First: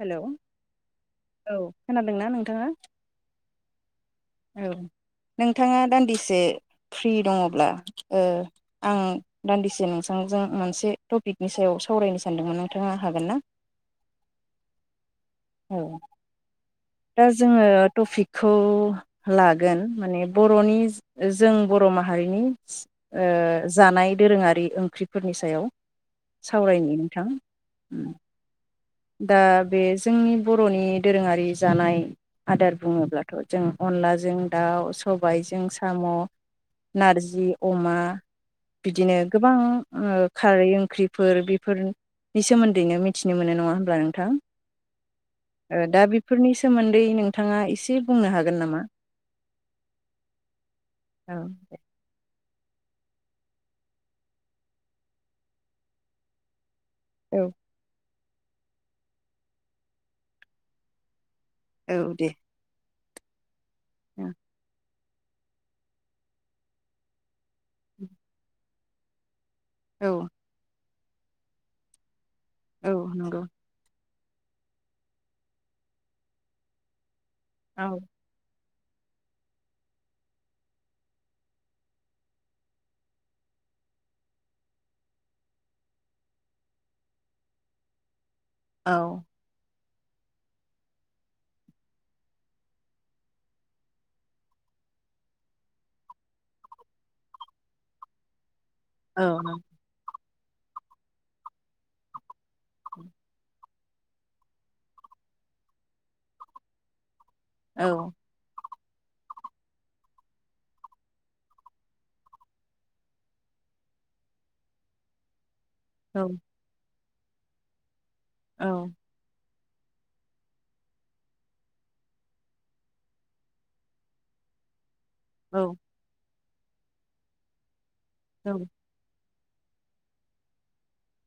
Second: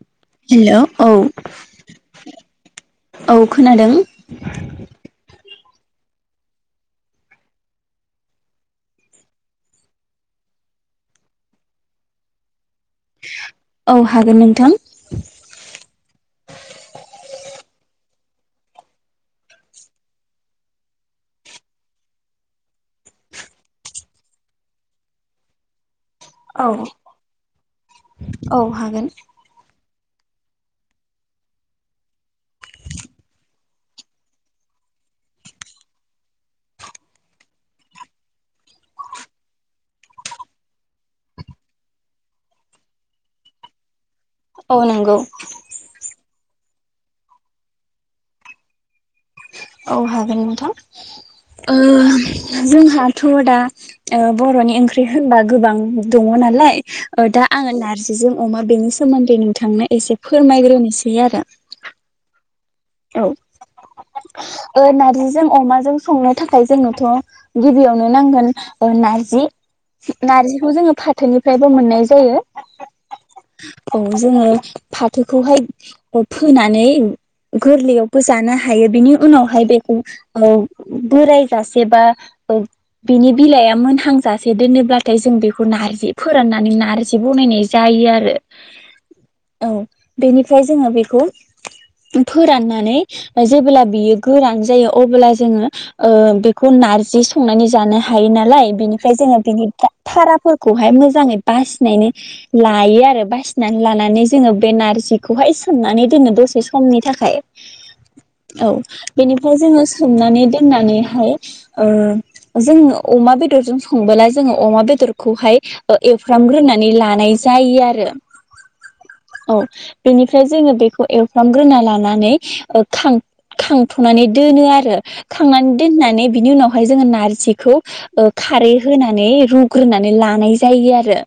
Hello hello औ खोनादोंना नोंथाङा औ खोनादों । औ नोंथाङा दान्दिसे फ्रि दङब्ला? ओ आं दान्दिसे नोंसांजों मोनसे टपिकनि सायाव सावरायनो सानदोंमोन । नों थांआं हागोन? औ हागोन नोंथां औ दा जोङो थपिक थ'। लागोन माने बर'नि ओ जों बर' माहारिनि ओ जानाय दोरोङारि ओंख्रिफोरनि सायाव । औ सावरायनो नोंथां? ओम औ हागोन दा बे जोंनि बर'नि दोरोङारि जानाय आदार बुङोब्लाथ' जों अनलाजों दाउ, सबायजों साम, ' नारजि अमा । बिदिनो गोबां ओ खारै ओंख्रिफोर बेफोरनि सोमोन्दैनो मिथिनो मोनो नङा होमबब्ला नों थां औ नंगौ ओ दा बेफोरनि सोमोन्दै नोंथाङा एसे बुंनो हा गोन नामा? औ हागोन नोंथां औ । ओ जोंहाथ दा ओ बर'नि ओंख्रि होनबा गोबां दङ नालाय ओ दा औ आङो नारजि जों अमा बेनि सोमोन्दै नोंथांनो एसे फोरमायग्रोनोसै आरो। औ दे। औ। औ [unintelligible] जिजों अमाजों संनो थाखाय जोंनोथ गिबियावनो नांगोन नारजि नारजिखौ जोङो फा फाथोनिफ्रायबो मोननाय जायो। औ नंगौ। औ जोङो फाथोखौहाय फोनानै औ गोरलैयावबो जाना हायो बिनि उनावहाय बेखौ बोरायजासे बा बिनि बिलाइआ मोनहांजासे दोनोब्लाथाय जों बेखौ नार्जि फोराननानै नार्जि बनायनाय जायो आरो औ औ बेनिफ्राय जोङो बेखौ फोराननानै जेबोब्ला बियो गोरान जायो अब्ला जोङो ओ बेखौ नारजि संनानै जानो हायो नालाय बिनिफ्राय औ जोङो बिनि थारा फोरखौहाय मोजाङै बासिनायनि लायो आरो बासि नानै लानानै जोङो बे नारजिखौहाय सोमनानै दोनो दसे स- मनि थाखाय औ औ बेनिफ्राय जोङो सोमनानै दोननानैहाय ओ जों अमा बेदरजों संबोला जोङो अमा बेदरखौहाय औ एवफ्रामग्रोनानै लान नाय जायो आरो औ औ बेनिफ्राय जोङो बेखौ एव खालामग्रोना लानानै ओ खां खांथनानै दोनो आरो औ खांनानै दोननानै बिनि उनावहाय जोङो नारजिखौ ओ खारै होनानै रुग्रोनानै लानाय जायो आरो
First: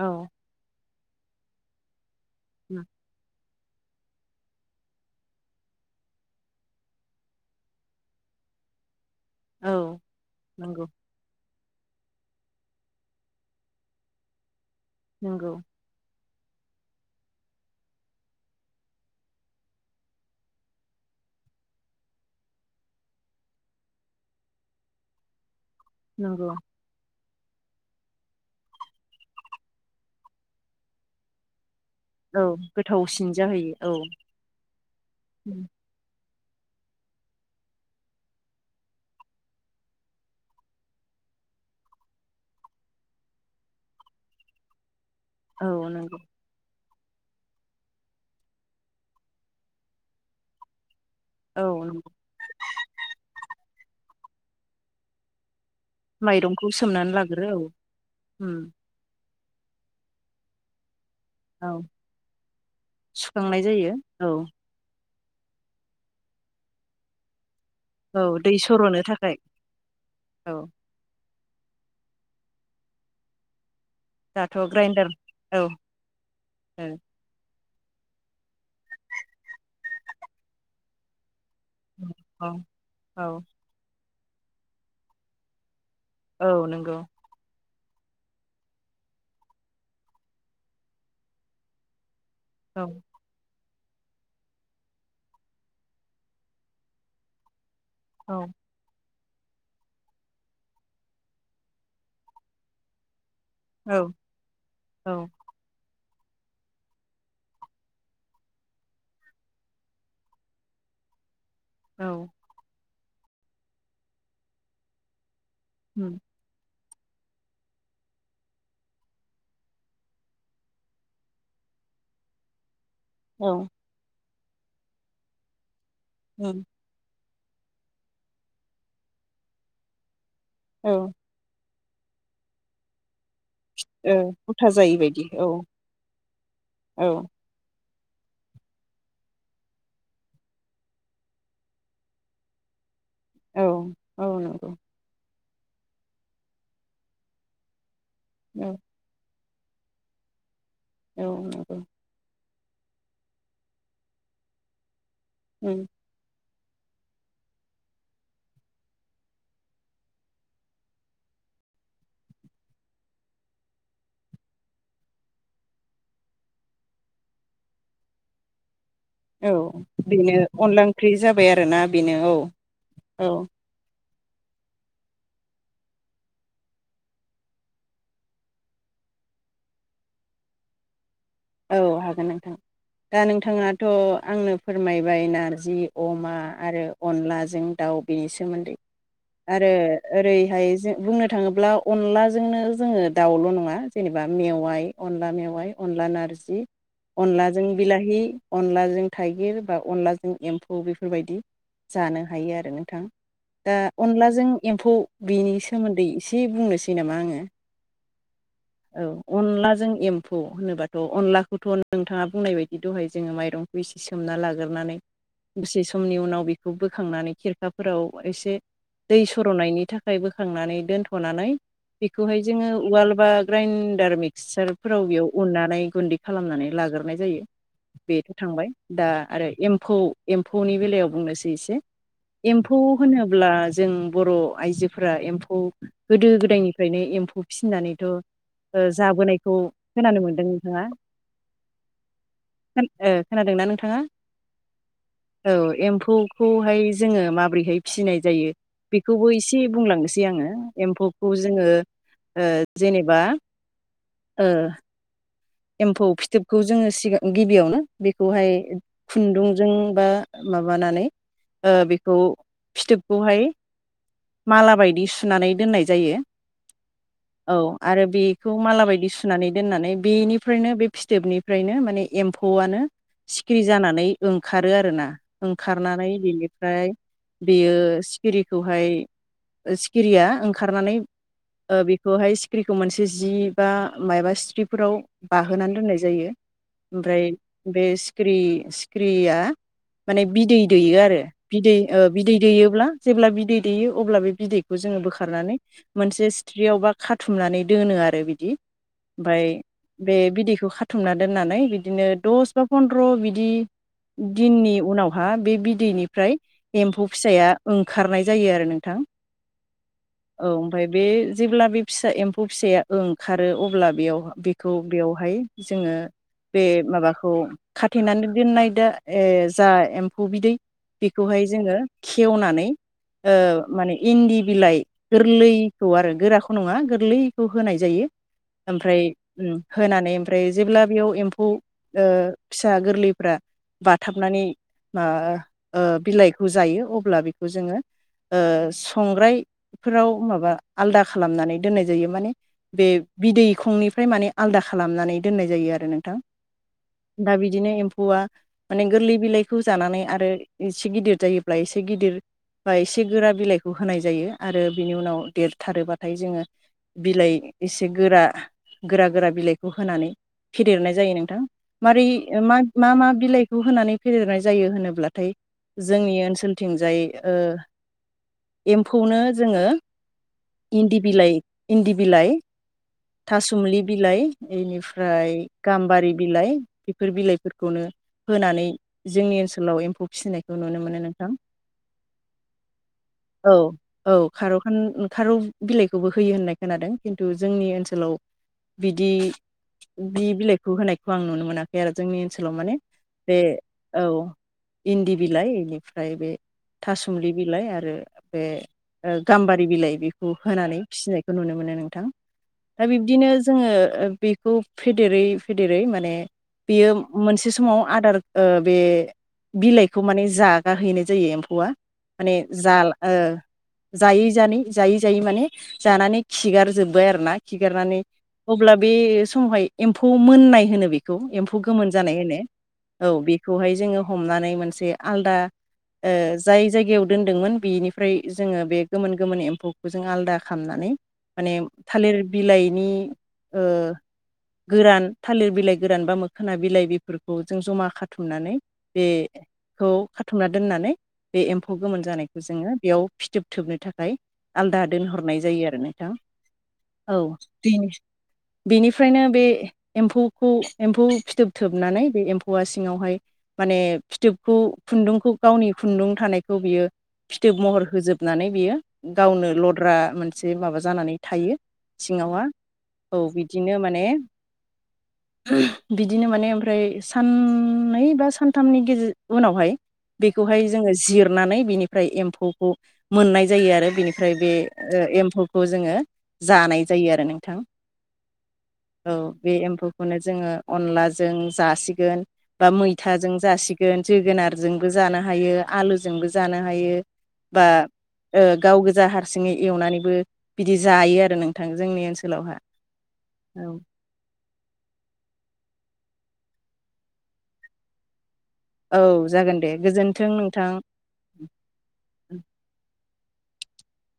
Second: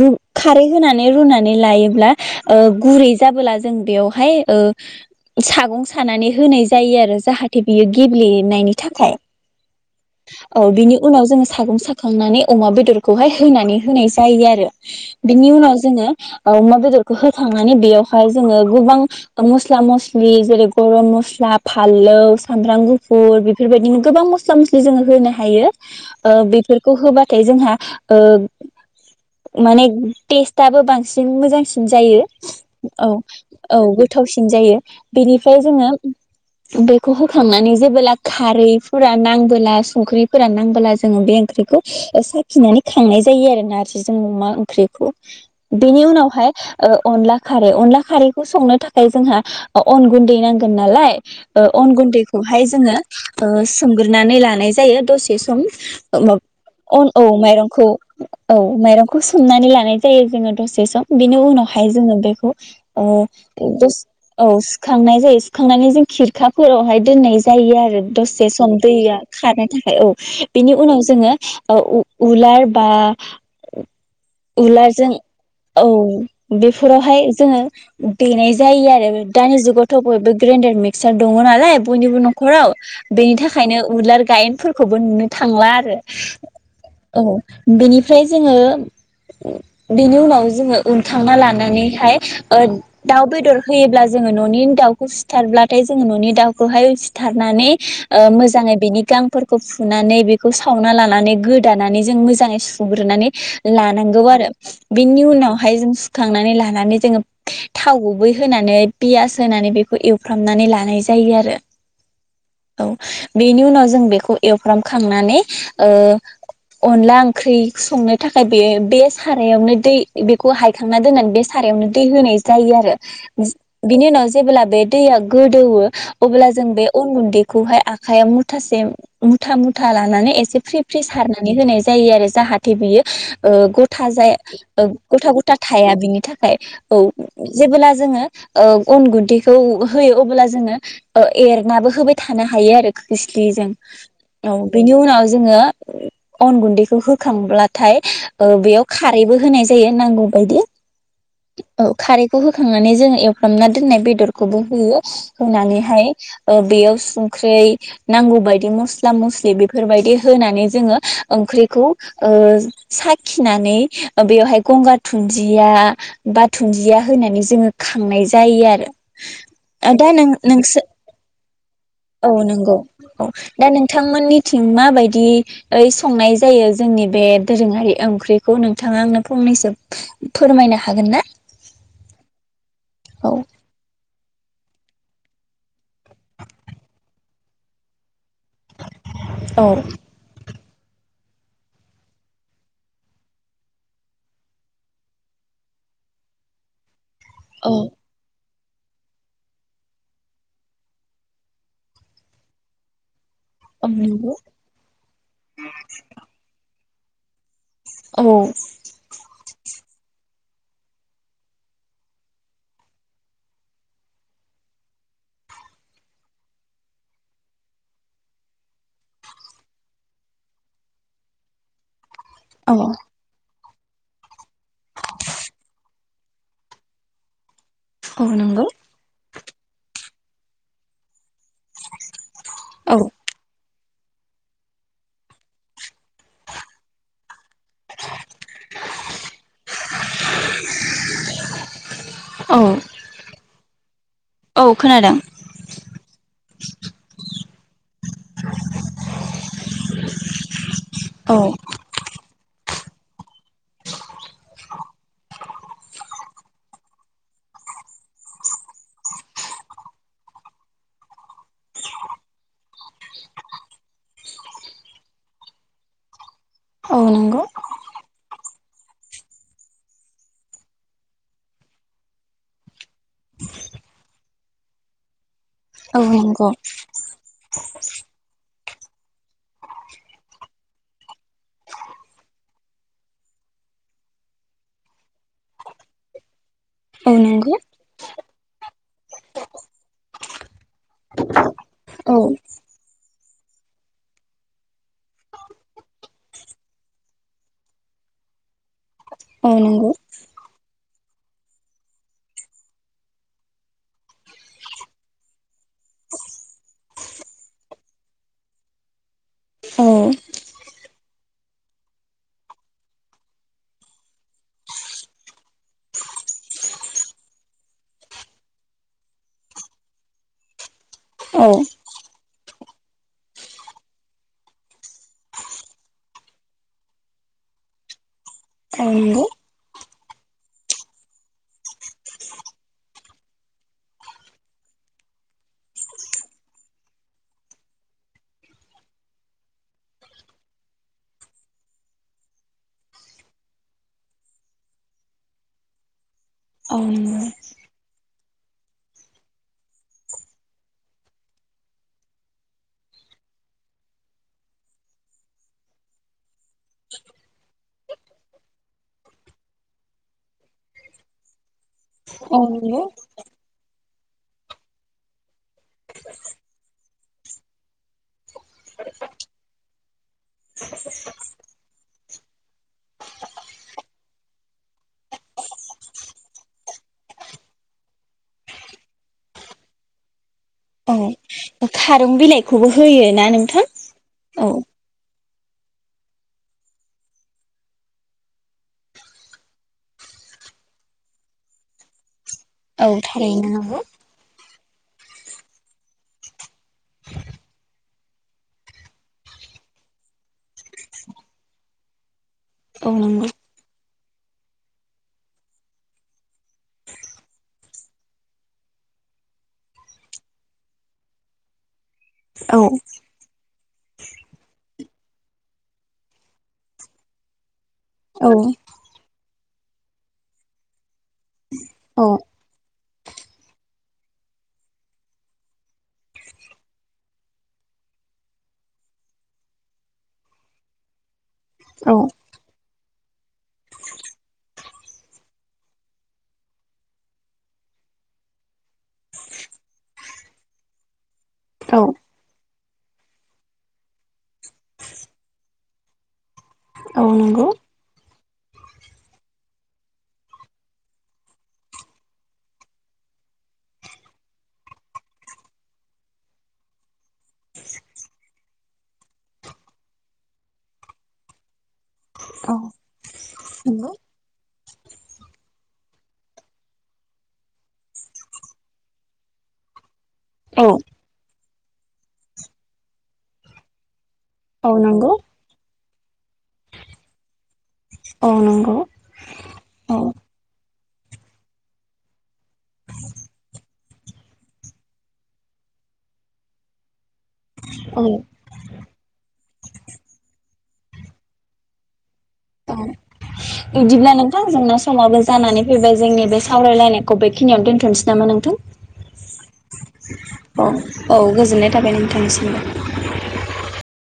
रु खारै होना नै रुनानै लायोब्ला ओ गुरै जाबोला जों बेवहाय ओ सागं सानानै होनाय जायो आरो जाहाथे बियो गेब्लेनायनि थाखाय औ औ नंगौ बिनि उनाव जों सागं साखांनानै अमा बेदरखौहाय होनानै होनाय जायो आरो बिनि नंगौ उनाव जोङो ओ अमा बेदरखौ होखांनानै बेयावहाय जोङो गोबां मस्ला मस्लि जेरै गरम मस्ला फाललौ सामब्राम गुफुर बेफोरबायदिनो गोबां मस्ला मस्लि जोङो होनो हायो ओ नंगौ बेफोरखौ होबा नाथाय जोंहा ओ माने टेस्टआबो बांसिन मोजांसिन जायो औ औ गोथावसिन जाहैयो औ थावसिन जायो बेनिफ्राय जोङो बेखौ होखांनानै जेबोला खारैफोरा नांबोला संख्रिफोरा नांबोला जोङो बे ओंख्रिखौ साखिनानै खांनाय जायो आरो नार्जिजों अमा ओंख्रिखौ औ बेनि नंगौ उनावहाय ओ अनला खारै अनला खारैखौ संनो थाखाय फाय जोंहा अन गुन्दै नांगोन नालाय ओ औ अन नंगौ गुन्दैखौहाय जोङो ओस सोमग्रोनानै लानाय जायो दसे सम ओमब माइरंखौ अन सोमनानै औ लाग्रो माइरंखौ उम औ माइरंखौ सो सोमनानै लानाय जायो जोङो दसे सम बिनि औ उनावहाय जोङो बेखौ ओ सुखांनाय औ जायो जास औ सुखांनाय सुखांनानै जों खिरखाफोरावहाय दोननायज जायो आरो औ दसे दै सम सर'नो दैया थाखाय खारनो थाखाय औ औ बिनि उनाव जोङो ओ उ उलार बा दाथ' ग्राइन्डार उलारजों औ औ बेफोरावहाय जोङो औ देनाय जायो आरो दानि जुगावथ' बयबो ग्रेडार मिक्सार द दङो नालाय बयनिबो औ न'खराव बेनि औ थाखायनो उलार गायेनफोरखौबो नुनो थांला आरो औ नंगौ औ बेनिफ्राय जोङो बेनि उनाव जोङो उनखांना लानानैहाय ओद औ दाउ बेदर होयोब्ला जोङो न'नि दाउखौ सिथारब्लाथाय जोङो न'नि दाउखौहाय सिथारनानै ओ औ मोजाङै बेनि गां फोरखौ फुनानै बेखौ सावना लानानै गोदानानै जों मोजाङै सुग्रोनानै औ लानांगौ आरो औ बिनि उनावहाय जों सु थांनानै लानानै जोङोब थाव गुबै होनानै पियास होनानै बेखौ एवफ्रामनानै लानाय जायो आरो औ औ बेनि उनाव जों बेखौ एवफ्राम खांनानै ओ उम अनला ओंख्रि संनो थाखाय बे बे सारायावनो दै बेखौ हायखांना दोननानै बे सारायावनो दै होनायज जायो आरो जि औ बिनि उनाव जि जेब्ला बे दैया गोदौवो अब्ला उम जों बे अन गुन्दै खौहाय आखायाव मुथासे मुथा मुथा लानानै एस से फ्रि फ्रि औ सारनानै होनायज जायो आरो जाहाथे बियो ओ गथा औ जाया गथा जायै बायदि गथा औ गथा थाया बिनि थाखाय औ जेबोब्ला जोङो ओ अन गुन्दैखौ होयो अब्ला जोङो ओ एरनाबो होबाय थानो हायो आरो औ खोस्लिजों औ बेनि उनाव जों जोङो अन गुन्दैखौ होखांब्लाथाय ओ औ बेयाव खारैबो होनाय जायो नांगौ बायदि औ औ खारैखौ होखांनानै जोङो एवफ्रामना दोननाय बेदरखौबो होयो। होनानै उम हाय ओ बेयाव संख्रै नांगौ बायदि मस्ला-मस्लि बेफोरबायदि होनानै जोङो ओंख्रिखौ ओ साखिनानै बेवहाय गंगार दुनदिया बा दुुनन्दिया होनानै जोङो खांनाय जायो आरो औ दा नों बेनो नोंसि अनला ओंख्रि जाबाय आरोना बेनो औ औ थांमोननिथिं माबायदि ओइ संनाय जायो जोंनि बे दोरोङारि ओंख्रिखौ नोंथाङा आंनो फंनैसो फोरमायनो हागोन ना औ हागोन नोंथां दा औ नोंथांङाथ' आंनो फोरमायबाय नारजि अमा आरो अनलाजों दाउ बेनि सोमोन्दै औ आरो ओरैहाय जे बुंनो थाङोब्ला अनलाजोंनो जोङो दाउल' नङा जेनेबा मेवाइ अनला मेवाय अनला नारजि जि औ अनलाजों बिलाहि अनलाजों थाइगिर बा अनलाजों एम्फौ बेफोर बायदि जानो हायो आरो नोंथां दा नंगौ अनलाजों एम्फौ बेनि सोमोन्दै एसे बुंनोसै जेनेमा आङो औ औ अनलाजों एम्फौ होनोबाथ' अनलाखौथ' नोंथाङा बुंनाय बायदि दहाय जोङो माइरंखौ एसे सोमना लाग्रनानै दुसे समनि उनाव बेखौ बोखांनानै खिरखाफोराव एसे दै सर'नायनि थाखाय बोखांनानै दोनथ'नानै बेखौहाय जोङो औ उवाल बा ग्राइन्डार मिक्सारफोराव बेयाव उननानै गुन्दै खालामनानै लाग्रोनाय जायो। औ बेथ' नंगौ थांबाय दा आरो एम्फौ एम्फौनि बेलायाव बुंनोसै से एम्फौ औ होनोब्ला जों बर' आइजोफोरा एम्फौ गोदो-गोदायनिफ्रायनो एम्फौ फिसिनानैथ' जाबोनायखौ खोनानो मोनदों नोंथाङा औ खोन [unintelligible] नोंथाङा औ खोनादों औ एम्फु खौहाय जोङो माबोरैहाय फिसिनाय जायो बेखौबो एसे बुंलांनोसै आङो। एम्फौखौ औ जोङो ओ जेेने बा ओ एम्फौ फिथोबखौ जोङो सिगां गिबियावनो बेखौहाय खुन्दुंजों बा माबानानै ओ बेखौ फिथोबखौहाय माला बायदि सुनानै दोननाय जायो। औ नंगौ औ आरो बे खौ माला बायदि सुनानै दोननानै बेनि फ्रायनो बे फिथोबनिफ्रायनो माने एम्फौआनो सिखिरि जानानै ओंखारो आरोना। औ ओंखारनानै नंगौ बिनिफ्राय बेयो सिखिरिखौहाय सिखिरिया ओंखारनानै ओ बेखौहाय सिखिरिखौ मोनसे जि बा मायबा सिथ्रिफोराव बाहोनानै दोननाय जायो। औ ओमफ्राय नंगौ बे सिख ख्रि सिख्रिया माने बिदै दैयो आरो बिदै ओ औ बिदै दैयोब्ला जेब्ला बिदै दैयो अब्ला बे बिदैखौ जोङो बोखारनानै मोनसे सिथ्रियावबा खाथुमनानै दोनो आरो बिदि ओमफ्राय औ नंगौ बे बिदैखौ खाथुमना दोननानै बिदिनो दस बा फन्द्र' बिदि दिननि उनावहा बे बिदैनिफ्राय एम्फौ फिसाया ओंखारनाय जायो आरो नोंथां औ औ ओमफ्राय बे जेब्ला फिसा एम्फौ फिसाया ओंखारो अब्ला बेयाव बे खौ बेवहाय जोङो बे माबाखौ खाथेनानै दोननाय दा जा एम्फौ बिदै बेखौहाय औ जोङो खेवनानै ओ माने इन्दि बिलाइ गोरलैखौ आरो गोराखौ नङा गोरलैखौ होनाय जायो औ ओमफ्राय नंगौ उम होनानै ओमफ्राय जेब्ला बेयाव एम्फौ ओ फिसा गोरलैफ्रा बाथाबनानै मा ओ बिलाइखौ जायो अब्ला बेखौ जोङो ओ संग्रायफोराव माबा आलदा खालामनानै दोननाय जायो माने बे बिदैखंनिफ्राय माने आलदा खालामनानै दोननाय जायो आरो नोंथां। औ दा [unintelligible] बिदिनो एम्फौआ माने गोरलै बिलाइखौ जानानै आरो इसे गिदिर जायोब्ला एसे गिदिर बा एसे गोरा बिलाइखौ होनाय जायो आरो बिनि उनाव देरथारोबाथाय जोङो बिलाइ एसे गोरा गोरा गोरा बिलाइखौ होनानै फेदेरनाय जायो नोंथां। मारै औ मा नंगौ मा मा बिलाइखौ होनानै फेदेरनाय जायो होनोब्लाथाय जोंनि ओनसोलथिंजाय ओ एम्फौनो जोङो इन्दि बिलाइ इन्दि बिलाइ थासुमलि बिलाइ इनिफ्राय गाम्बारि बिलाइ बेफोर बिलाइफोरखौनो होनानै जोंनि ओनसोलाव एम्फौ फिसिनायखौ नुनो मोनो नोंथां। खारौ बिलाइखौबो होयो ना औ नोंथां? औ। खारौ खान खारौ बिलाइखौबो होयो होननाय खोनादों किन्थु जोंनि ओनसोलाव बिदि बि बिलाइखौ होनायखौ आं नुनो मोनाखै आरो जोंनि ओनसोलाव माने औ बे थारैनो नंगौ औ। इन्दि बिलाइ इनिफ्राय बे थासुमलि बिलाइ आरो बे ओ गाम्बारि बिलाइ बेखौ होनानै फिसिनायखौ नुनो मोनो नोंथां। दा औ नंगौ बिब्दिनो ओ बेखौ फेदेरै फेदेरै माने बियो मोनसे समाव आदार ओ बे बिलाइखौ माने जागा हैनाय जायो एम्फौआ। माने जाल औ ओ जायै जानै जायै जायै माने जानानै खिगार जोब्बाय आरो ना खिगारनानै औ अब्ला बे समावहाय एम्फौ मोननाय होनो बेखौ एम्फौ गोमोन औ जानाय होनो औ बेखौहाय जोङो हमनानै मोनसे आलादा ओ जाय जायगायाव दोनदोंमोन बेनिफ्राय जोङो बे गोमोन गोमोन एम्फौखौ जों आलादा खामनानै माने औ थालिर बिलाइ नि ओ गोरान थालिर बिलाइ गोरान बा मोखोना बिलाइ बेफोरखौ जों जमा खाथुमनानै बे खौ खाथुमना दोननानै बे एम्फौ औ गोमोन जानायखौ जोङो बेयाव फिथोब थोबनो थाखाय आलदा दोनहरनाय जायो आरो नोंथां। औ बेनो। बेनिफ्रायनो बे एम्फौखौ एम्फौ फिथोब थोबनानै बे एम्फौआ सिङावहाय माने फिथोबखौ खुन्दुंखौ गावनि खुन्दुं थानायखौ बियो फिथोब महर होजोबनानै बियो गावनो लद्रा मोनसे माबा जानानै थायो सिङावहा। औ औ बिदिनो नंगौ माने बिदिनो माने ओमफ्राय साननै बा सानथामनि गेज उनावहाय बेखौहाय औ जोङो जिरनानै बिनिफ्राय एम्फौखौ मोननाय जायो आरो बिनि फ्राय बे औ नंगौ एम्फौखौ जोङो जानाय जायो आरो नोंथां। औ नंगौ औ बे औ एम्फौखौनो जोङो अनलाजों जासिगोन बा मैथाजों जासिगोन जोगोनारजोंबो जानो हायो, आलुजोंबो जानो हायो। बा ओ गाव गो जा हारसिङै एवनानैबो बिदि जायो आरो नोंथां जोंनि ओनसोलावहा। औ इदिब्ला नों थां जोंना समाबो जानानै फैबाय जोंनि बे सावरायलायनायखौ बेखिनियावनो दोनथ'नोसै नामा नोंथां? औ जागोन दे गोजोन्थों अह नोंथां औ गोजोननाय थाबाय नोंथांनिसिमबो।